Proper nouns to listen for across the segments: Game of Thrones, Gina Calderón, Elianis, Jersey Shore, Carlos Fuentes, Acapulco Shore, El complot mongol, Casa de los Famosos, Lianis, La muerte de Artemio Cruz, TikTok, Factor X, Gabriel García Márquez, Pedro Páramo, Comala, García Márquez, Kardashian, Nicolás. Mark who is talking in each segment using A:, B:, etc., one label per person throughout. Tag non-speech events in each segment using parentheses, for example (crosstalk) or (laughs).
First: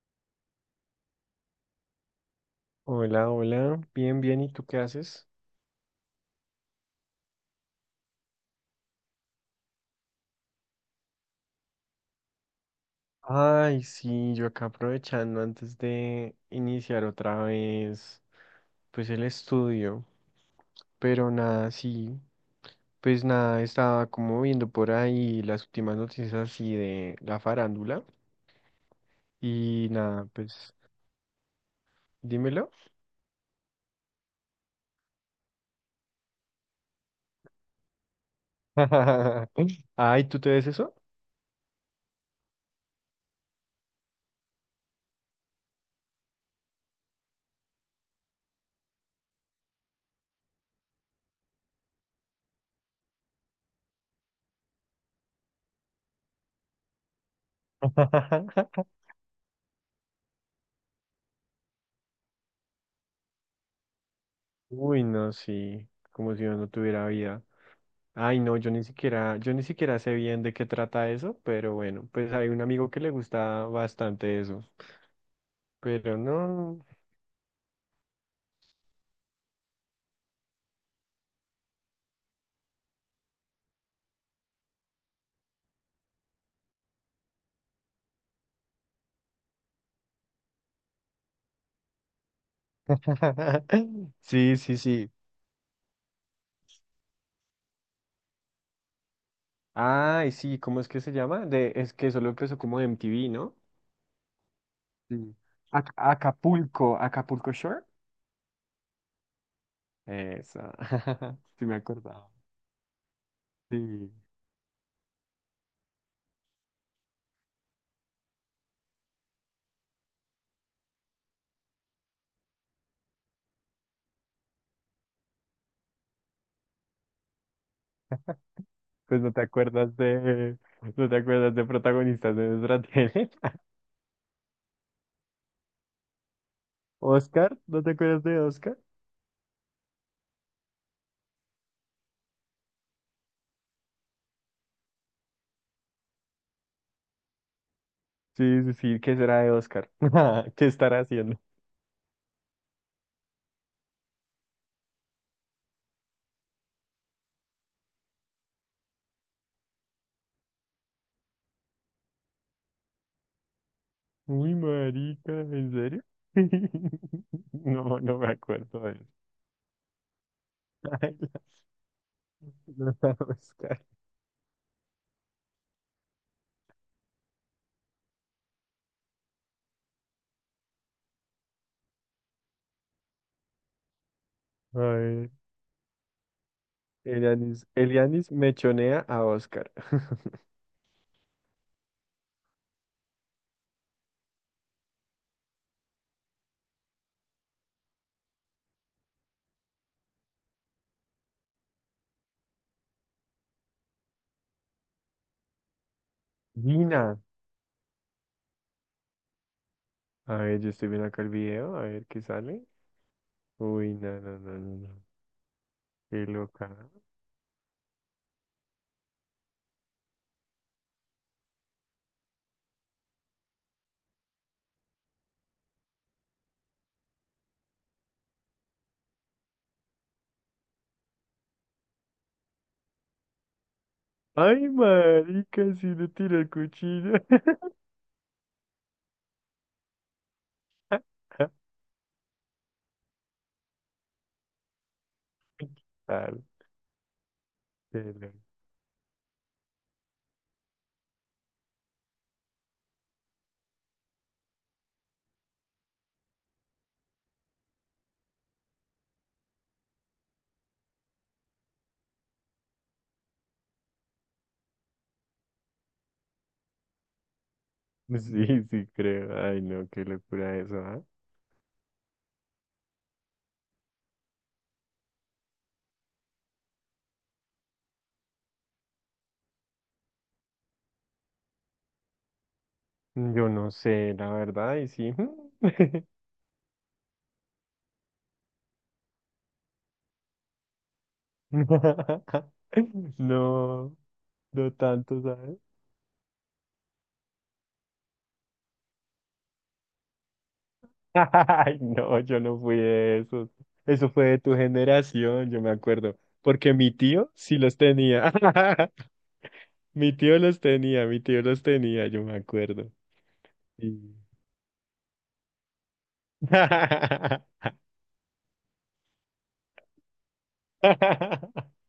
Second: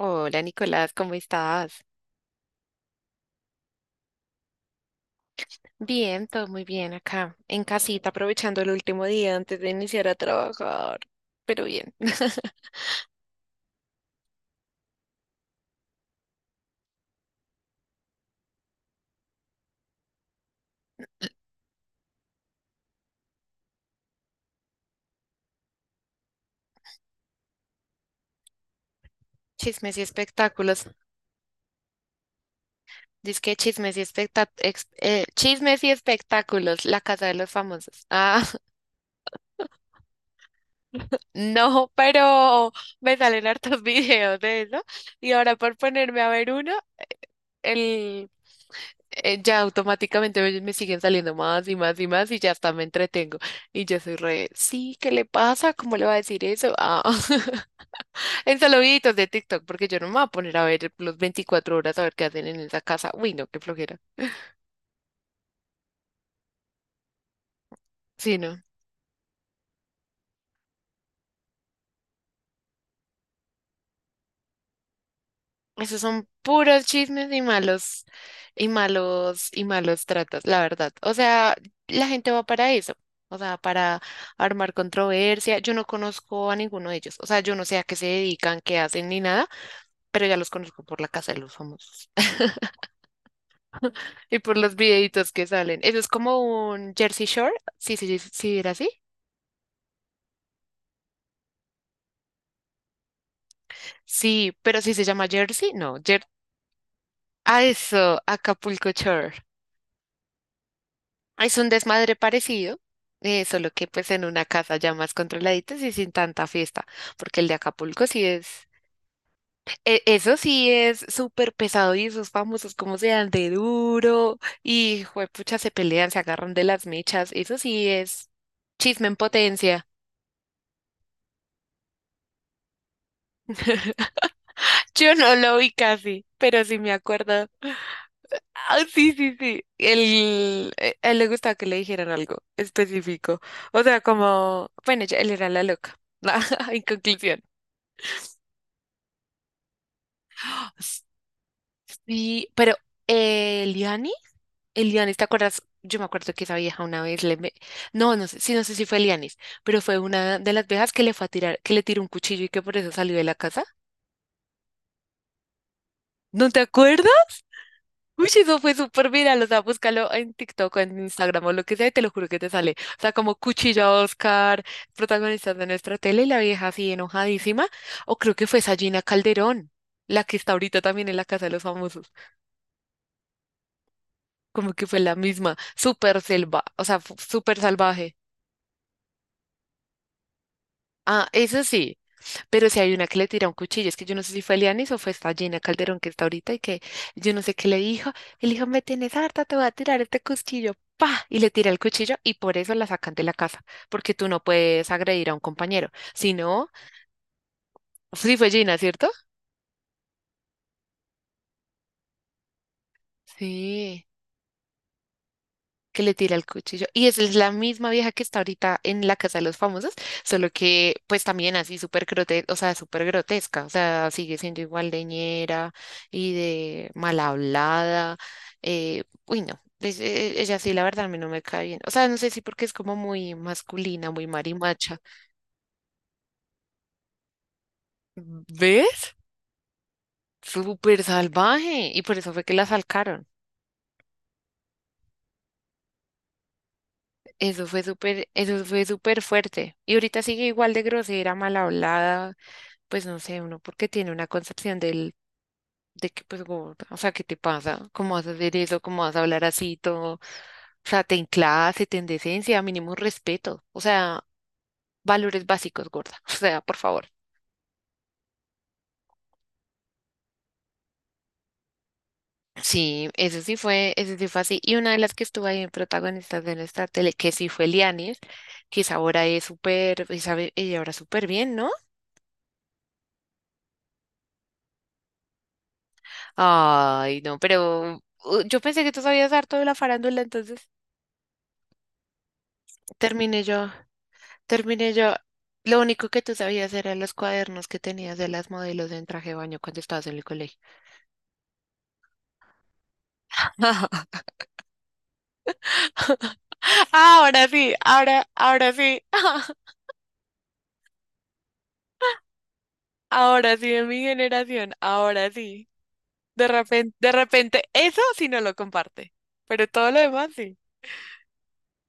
A: Hola Nicolás, ¿cómo estás?
B: Hola, hola. Bien, bien. ¿Y tú qué haces?
A: Bien, todo muy bien acá, en casita, aprovechando el último día antes de iniciar a trabajar, pero bien. (laughs)
B: Ay, sí, yo acá aprovechando antes de iniciar otra vez, pues el estudio. Pero nada, sí. Pues nada, estaba como viendo por ahí las últimas noticias así de la farándula. Y
A: Chismes y
B: nada, pues
A: espectáculos,
B: dímelo.
A: que chismes y espectáculos, la casa de los famosos. Ah,
B: (laughs) Ay, ¿tú te ves eso?
A: (laughs) no, pero me salen hartos (laughs) videos de eso y ahora por ponerme a ver uno, el ya automáticamente me siguen saliendo más y más y más y ya hasta me entretengo. Y yo soy re, sí, ¿qué le pasa? ¿Cómo le va a decir eso? Ah, (laughs) en solo
B: (laughs)
A: videitos de TikTok, porque yo no me voy a poner a ver los 24 horas a ver qué hacen en esa casa. Uy, no, qué flojera.
B: Uy, no, sí. Como si yo no tuviera vida.
A: Sí,
B: Ay, no,
A: no.
B: yo ni siquiera sé bien de qué trata eso, pero bueno, pues hay un amigo que le gusta bastante eso,
A: Esos
B: pero
A: son
B: no.
A: puros chismes y malos, y malos tratos, la verdad. O sea, la gente va para eso. O sea, para armar controversia. Yo no conozco a ninguno de ellos. O sea, yo no sé a qué se dedican, qué hacen ni nada, pero ya los conozco por la casa de los famosos
B: (laughs)
A: (laughs) y por
B: Sí,
A: los
B: sí, sí.
A: videitos que salen. Eso es como un Jersey Shore. Sí, sí, sí, sí, era así.
B: Ay, sí, ¿cómo es que se llama? De, es que solo empezó como MTV, ¿no?
A: Sí, pero si se llama
B: Sí.
A: Jersey, no. Jer
B: Acapulco, Acapulco
A: ah,
B: Shore.
A: eso, Acapulco Shore.
B: Esa. (laughs)
A: Es
B: Sí
A: un
B: me
A: desmadre
B: acordaba.
A: parecido, solo que pues
B: Sí.
A: en una casa ya más controladitas y sin tanta fiesta, porque el de Acapulco sí es, eso sí es súper pesado y esos famosos como se dan de duro y juepucha se pelean, se agarran de las mechas, eso sí es chisme en
B: Pues no te
A: potencia.
B: acuerdas de, no te acuerdas de protagonistas de nuestra tele. (laughs)
A: Yo no lo vi casi, pero sí me acuerdo.
B: Oscar, ¿no te acuerdas de Oscar?
A: Ah, sí, sí, sí. Él, a él le gustaba que le dijeran algo específico. O sea, como, bueno, él era la loca. (laughs) En conclusión.
B: Sí, sí, sí, ¿qué será de Oscar? (laughs) ¿Qué estará haciendo?
A: Sí, pero eh, Eliani, Elianis, ¿te acuerdas? Yo me acuerdo que esa vieja una vez no, no sé, sí, no sé si fue Elianis, pero fue una de las viejas que le fue a tirar, que le tiró un cuchillo y que por eso salió de la casa.
B: Uy, marica, ¿en serio?
A: ¿No te acuerdas?
B: (laughs) No, no
A: Uy,
B: me
A: sí, eso fue
B: acuerdo de él.
A: súper viral, o sea, búscalo en TikTok o en
B: (laughs) Ay,
A: Instagram o lo que sea y te lo juro que te sale. O sea,
B: la
A: como
B: Oscar.
A: cuchillo a Oscar, protagonistas de nuestra tele y la vieja así enojadísima. O creo que fue Sagina Calderón, la que está ahorita también en la Casa de los Famosos. Como
B: A
A: que fue la
B: ver,
A: misma, súper selva, o sea, súper salvaje.
B: Elianis mechonea a Oscar. (laughs)
A: Ah, eso sí, pero si hay una que le tira un cuchillo, es que yo no sé si fue Lianis o fue esta Gina Calderón que está ahorita y que yo no sé qué le dijo. Y le dijo, me tienes harta, te voy a tirar este cuchillo. ¡Pa! Y le tira el cuchillo y por eso la sacan de la casa, porque tú no puedes agredir a un compañero. Si no,
B: Nina.
A: sí fue Gina, ¿cierto?
B: A ver, yo estoy viendo acá el video, a ver qué sale. Uy,
A: Sí,
B: no, no, no, no, no.
A: que le
B: Qué
A: tira el
B: loca.
A: cuchillo. Y esa es la misma vieja que está ahorita en la Casa de los Famosos, solo que pues también así súper grotesca, o sea, súper grotesca, o sea, sigue siendo igual de ñera y de mal hablada. Uy, no, ella sí, la verdad, a mí no me cae bien. O sea, no sé si porque es como muy masculina, muy
B: Ay,
A: marimacha.
B: marica, si le tira el cuchillo.
A: ¿Ves? Súper
B: (laughs)
A: salvaje. Y por eso fue que la salcaron.
B: Tal, qué loco.
A: Eso fue súper fuerte. Y ahorita sigue igual de grosera, mal hablada. Pues no sé, uno porque tiene una concepción del, de que pues gorda, o sea, ¿qué te pasa? ¿Cómo vas a hacer eso? ¿Cómo vas a hablar así todo? O sea, ten clase, ten decencia, mínimo respeto, o sea, valores básicos, gorda, (laughs) o sea, por favor.
B: Sí, sí, creo. Ay, no, qué locura eso, ¿ah?
A: Sí, eso sí fue así. Y una de las que estuvo ahí en protagonistas de nuestra tele, que sí fue Lianis, que esa ahora es súper, y sabe, ella ahora súper bien, ¿no?
B: Yo no sé, la verdad, y sí. (laughs)
A: Ay, no, pero yo pensé que tú sabías dar todo de la farándula, entonces terminé yo.
B: No, no
A: Terminé yo.
B: tanto, ¿sabes?
A: Lo único que tú sabías eran los cuadernos que tenías de las modelos en traje de baño cuando estabas en el colegio.
B: (laughs) Ay, no, yo no fui de esos. Eso fue
A: (laughs)
B: de tu generación, yo me acuerdo. Porque mi tío
A: Ahora
B: sí
A: sí,
B: los tenía.
A: ahora sí,
B: (laughs)
A: (laughs)
B: Mi tío los tenía, yo me acuerdo.
A: ahora sí de mi
B: Sí.
A: generación, ahora sí. De repente,
B: (laughs)
A: eso sí no lo comparte, pero todo lo demás sí.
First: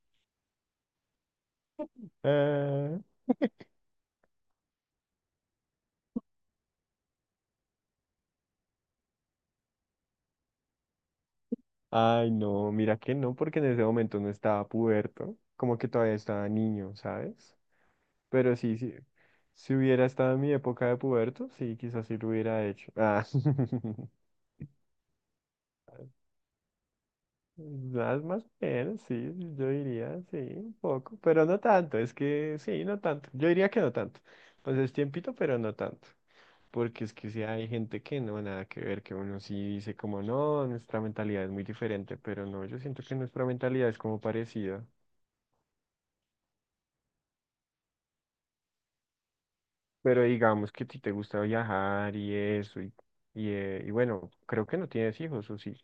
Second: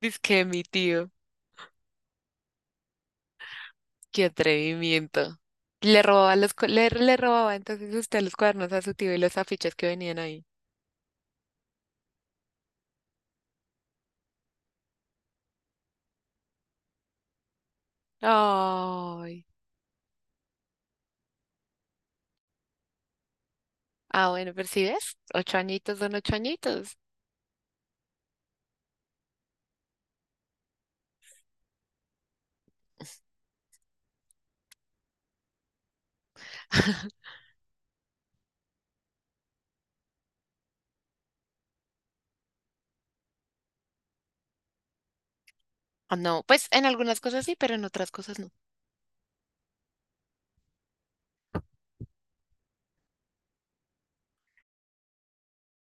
A: Dice que mi tío,
B: Ah,
A: qué atrevimiento. Le robaba entonces usted los cuadernos a su tío y los afiches que venían ahí.
B: Ay, no, mira que no, porque en ese momento no estaba puberto, como que todavía estaba niño, ¿sabes? Pero sí, sí.
A: Ay.
B: Si hubiera estado en mi época de puberto, sí, quizás sí lo hubiera hecho. Ah. (laughs)
A: Ah, bueno, pero si ves, ocho añitos son ocho añitos.
B: Más, más o menos, sí, yo diría, sí, un poco, pero no tanto, es que sí, no tanto. Yo diría que no tanto. Pues es tiempito, pero no tanto. Porque es que sí hay gente que no, nada que ver, que uno sí dice como, no, nuestra mentalidad es muy diferente, pero no, yo siento que nuestra mentalidad es como parecida.
A: Ah, no, pues en algunas cosas sí, pero en otras cosas no.
B: Pero digamos que a ti te gusta viajar y eso, y bueno, creo que no tienes hijos, ¿o sí?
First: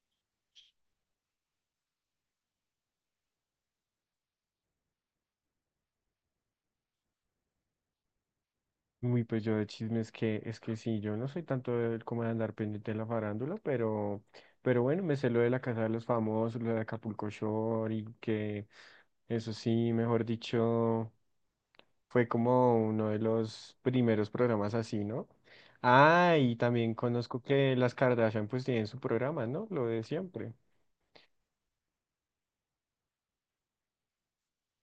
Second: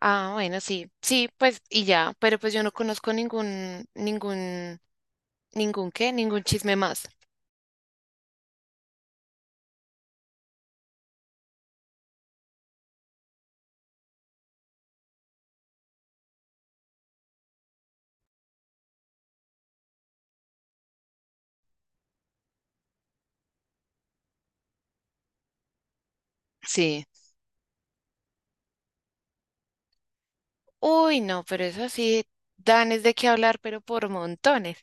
A: Ah, bueno, sí, sí, pues y ya, pero pues yo no conozco ningún qué, ningún chisme más.
B: Uy, pues yo de chisme es que sí, yo no soy tanto de- como de andar pendiente de la farándula, pero bueno, me sé lo de la Casa de los Famosos, lo de Acapulco Shore y que eso sí, mejor dicho, fue como uno de los primeros programas así, ¿no? Ah, y también
A: Sí.
B: conozco que las Kardashian pues tienen su programa, ¿no? Lo de siempre.
A: Uy, no, pero eso sí, dan es de qué hablar, pero por montones.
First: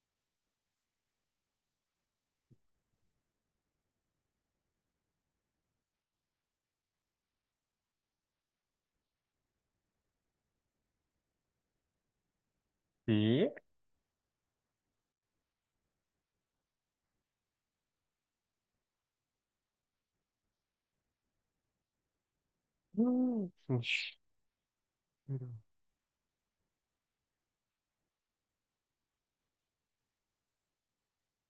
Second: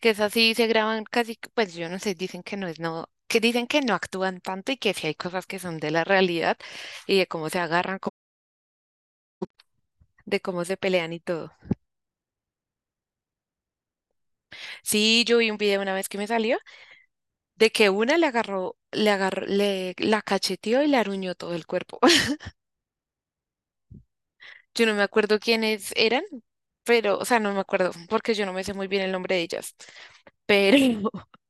A: Que es así, se graban casi, pues yo no sé, dicen que no es no, que dicen que no actúan tanto y que sí hay cosas que son de la realidad y de cómo se agarran, de cómo se pelean y todo.
B: Sí.
A: Sí, yo vi un video una vez que me salió, de que una le agarró, le agarró, le la cacheteó y le aruñó todo el cuerpo. (laughs)
B: Mm, ush.
A: Yo no me acuerdo quiénes eran, pero, o sea, no me acuerdo, porque yo no me sé muy bien el nombre de ellas. Pero, (laughs)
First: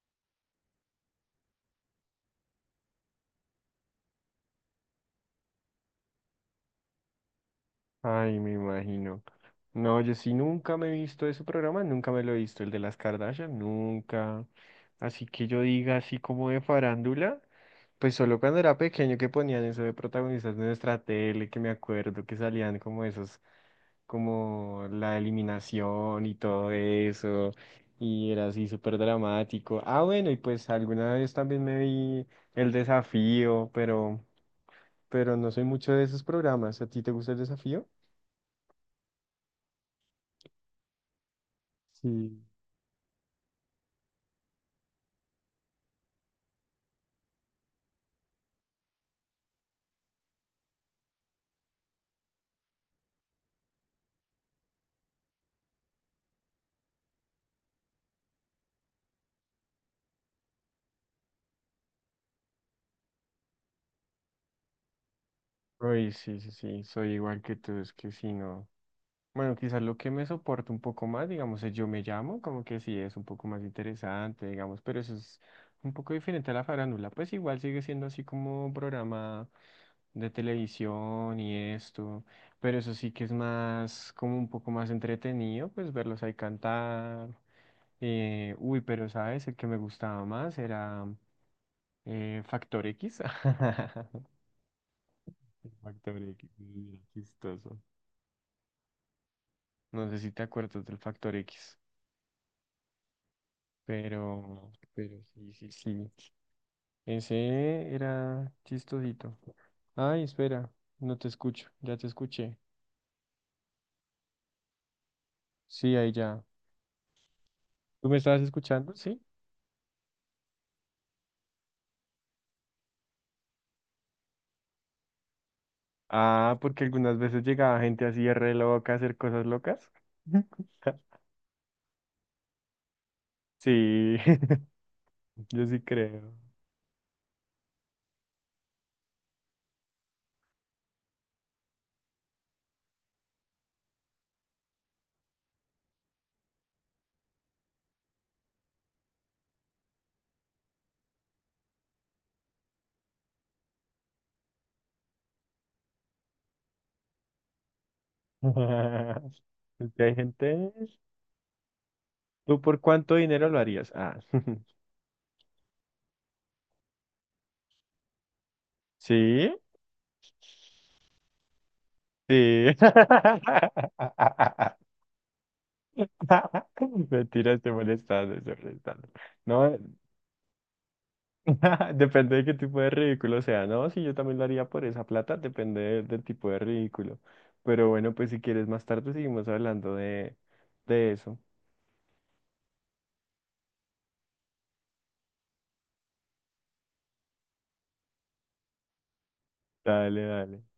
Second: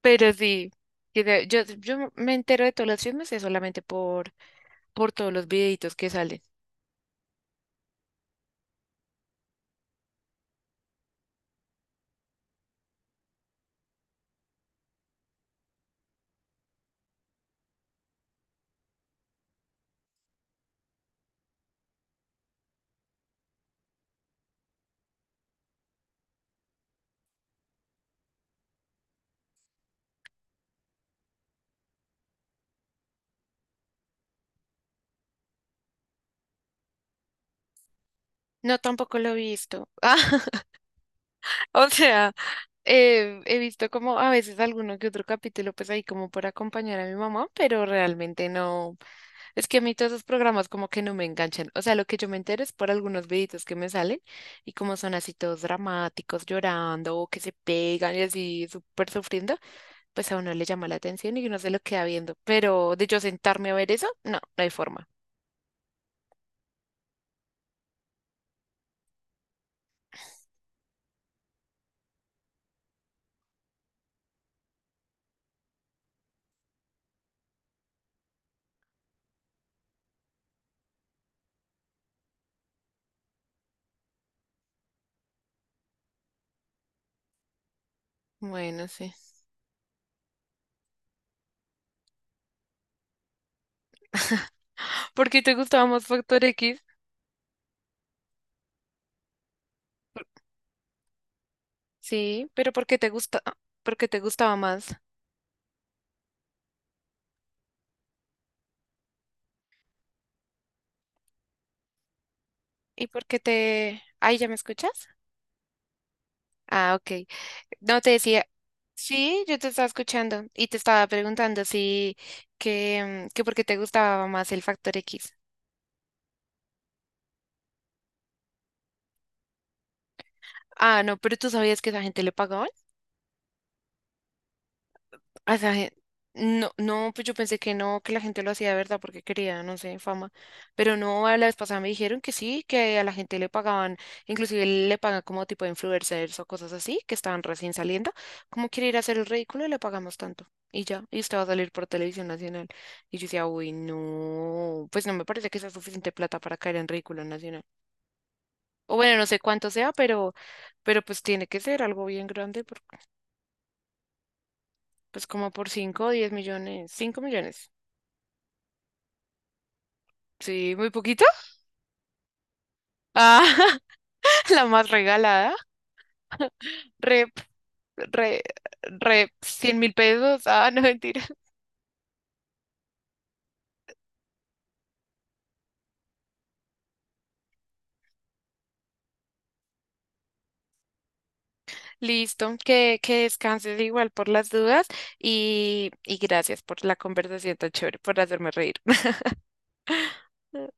A: pero sí, yo, yo me entero de todos los chismes es solamente por todos los videitos que salen.
B: Ay, me imagino. No, yo sí nunca me he visto ese programa, nunca me lo he visto, el de las Kardashian, nunca. Así que yo diga así como de farándula, pues solo cuando era pequeño que ponían eso de protagonistas de nuestra tele, que me acuerdo que salían como esos, como la eliminación y todo eso, y era así súper dramático. Ah, bueno, y pues alguna vez también me vi el desafío, pero no soy mucho de esos programas. ¿A ti te gusta el desafío?
A: No, tampoco lo he visto. (laughs) Ah, o sea,
B: Sí,
A: he visto como a veces alguno que otro capítulo, pues ahí como por acompañar a mi mamá, pero realmente no. Es que a mí todos esos programas como que no me enganchan. O sea, lo que yo me entero es por algunos videitos que me salen y como son así todos dramáticos, llorando o que se pegan y así súper sufriendo, pues a uno le llama la atención y uno se lo queda viendo. Pero de yo sentarme a ver eso, no, no hay forma.
B: uy, sí, sí, sí, soy igual que tú, es que sí no. Bueno, quizás lo que me soporta un poco más, digamos, es yo me llamo, como que sí es un poco más interesante, digamos, pero eso es un poco diferente a la farándula, pues igual sigue siendo así como un programa de televisión y esto, pero eso sí que es más, como un poco más entretenido, pues verlos ahí cantar. Uy,
A: Bueno,
B: pero
A: sí.
B: sabes, el que me gustaba más era Factor X. (laughs)
A: ¿Por qué te gustaba más
B: Factor
A: Factor
B: X,
A: X?
B: sí, era chistoso. No sé si te acuerdas del factor X,
A: Sí, pero ¿por qué te gusta? ¿Por qué te gustaba más?
B: pero sí, sí, sí. Ese era chistosito. Ay, espera, no te escucho, ya te escuché.
A: Ay, ¿ya me escuchas?
B: Sí, ahí ya.
A: Ah, ok. No
B: ¿Tú
A: te
B: me estabas
A: decía,
B: escuchando? Sí.
A: sí, yo te estaba escuchando y te estaba preguntando si que por qué te gustaba más el Factor X.
B: Ah, porque algunas veces llegaba gente así re loca a hacer cosas locas.
A: Ah, no,
B: (laughs)
A: pero tú sabías que esa gente le pagaban.
B: Sí, (laughs)
A: A
B: yo
A: esa
B: sí
A: gen-
B: creo.
A: No, no, pues yo pensé que no, que la gente lo hacía de verdad porque quería, no sé, fama. Pero no, a la vez pasada me dijeron que sí, que a la gente le pagaban, inclusive le pagan como tipo de influencers o cosas así, que estaban recién saliendo. ¿Cómo quiere ir a hacer el ridículo? Le pagamos tanto. Y ya, y usted va a salir por televisión nacional. Y yo decía, uy, no, pues no me parece que sea suficiente plata para caer en ridículo nacional. O bueno, no
B: (laughs)
A: sé cuánto sea,
B: Es que hay gente.
A: pero pues tiene que ser algo bien
B: ¿Tú
A: grande,
B: por cuánto dinero lo harías? Ah, (laughs)
A: pues como por 5, o 10 millones, 5 millones.
B: sí,
A: Sí, muy poquito.
B: sí.
A: Ah, (laughs) la
B: (laughs)
A: más regalada.
B: (laughs)
A: Rep,
B: Mentira, estoy molestando,
A: re,
B: estoy molestando. No,
A: 100.000 pesos. Ah, no, mentira.
B: (laughs) depende de qué tipo de ridículo sea. No, sí, yo también lo haría por esa plata, depende del tipo de ridículo. Pero bueno, pues si quieres más tarde seguimos hablando de eso.
A: Listo, que descanses igual por las dudas y gracias por la conversación tan chévere, por hacerme reír.
B: Dale, dale.
A: (laughs)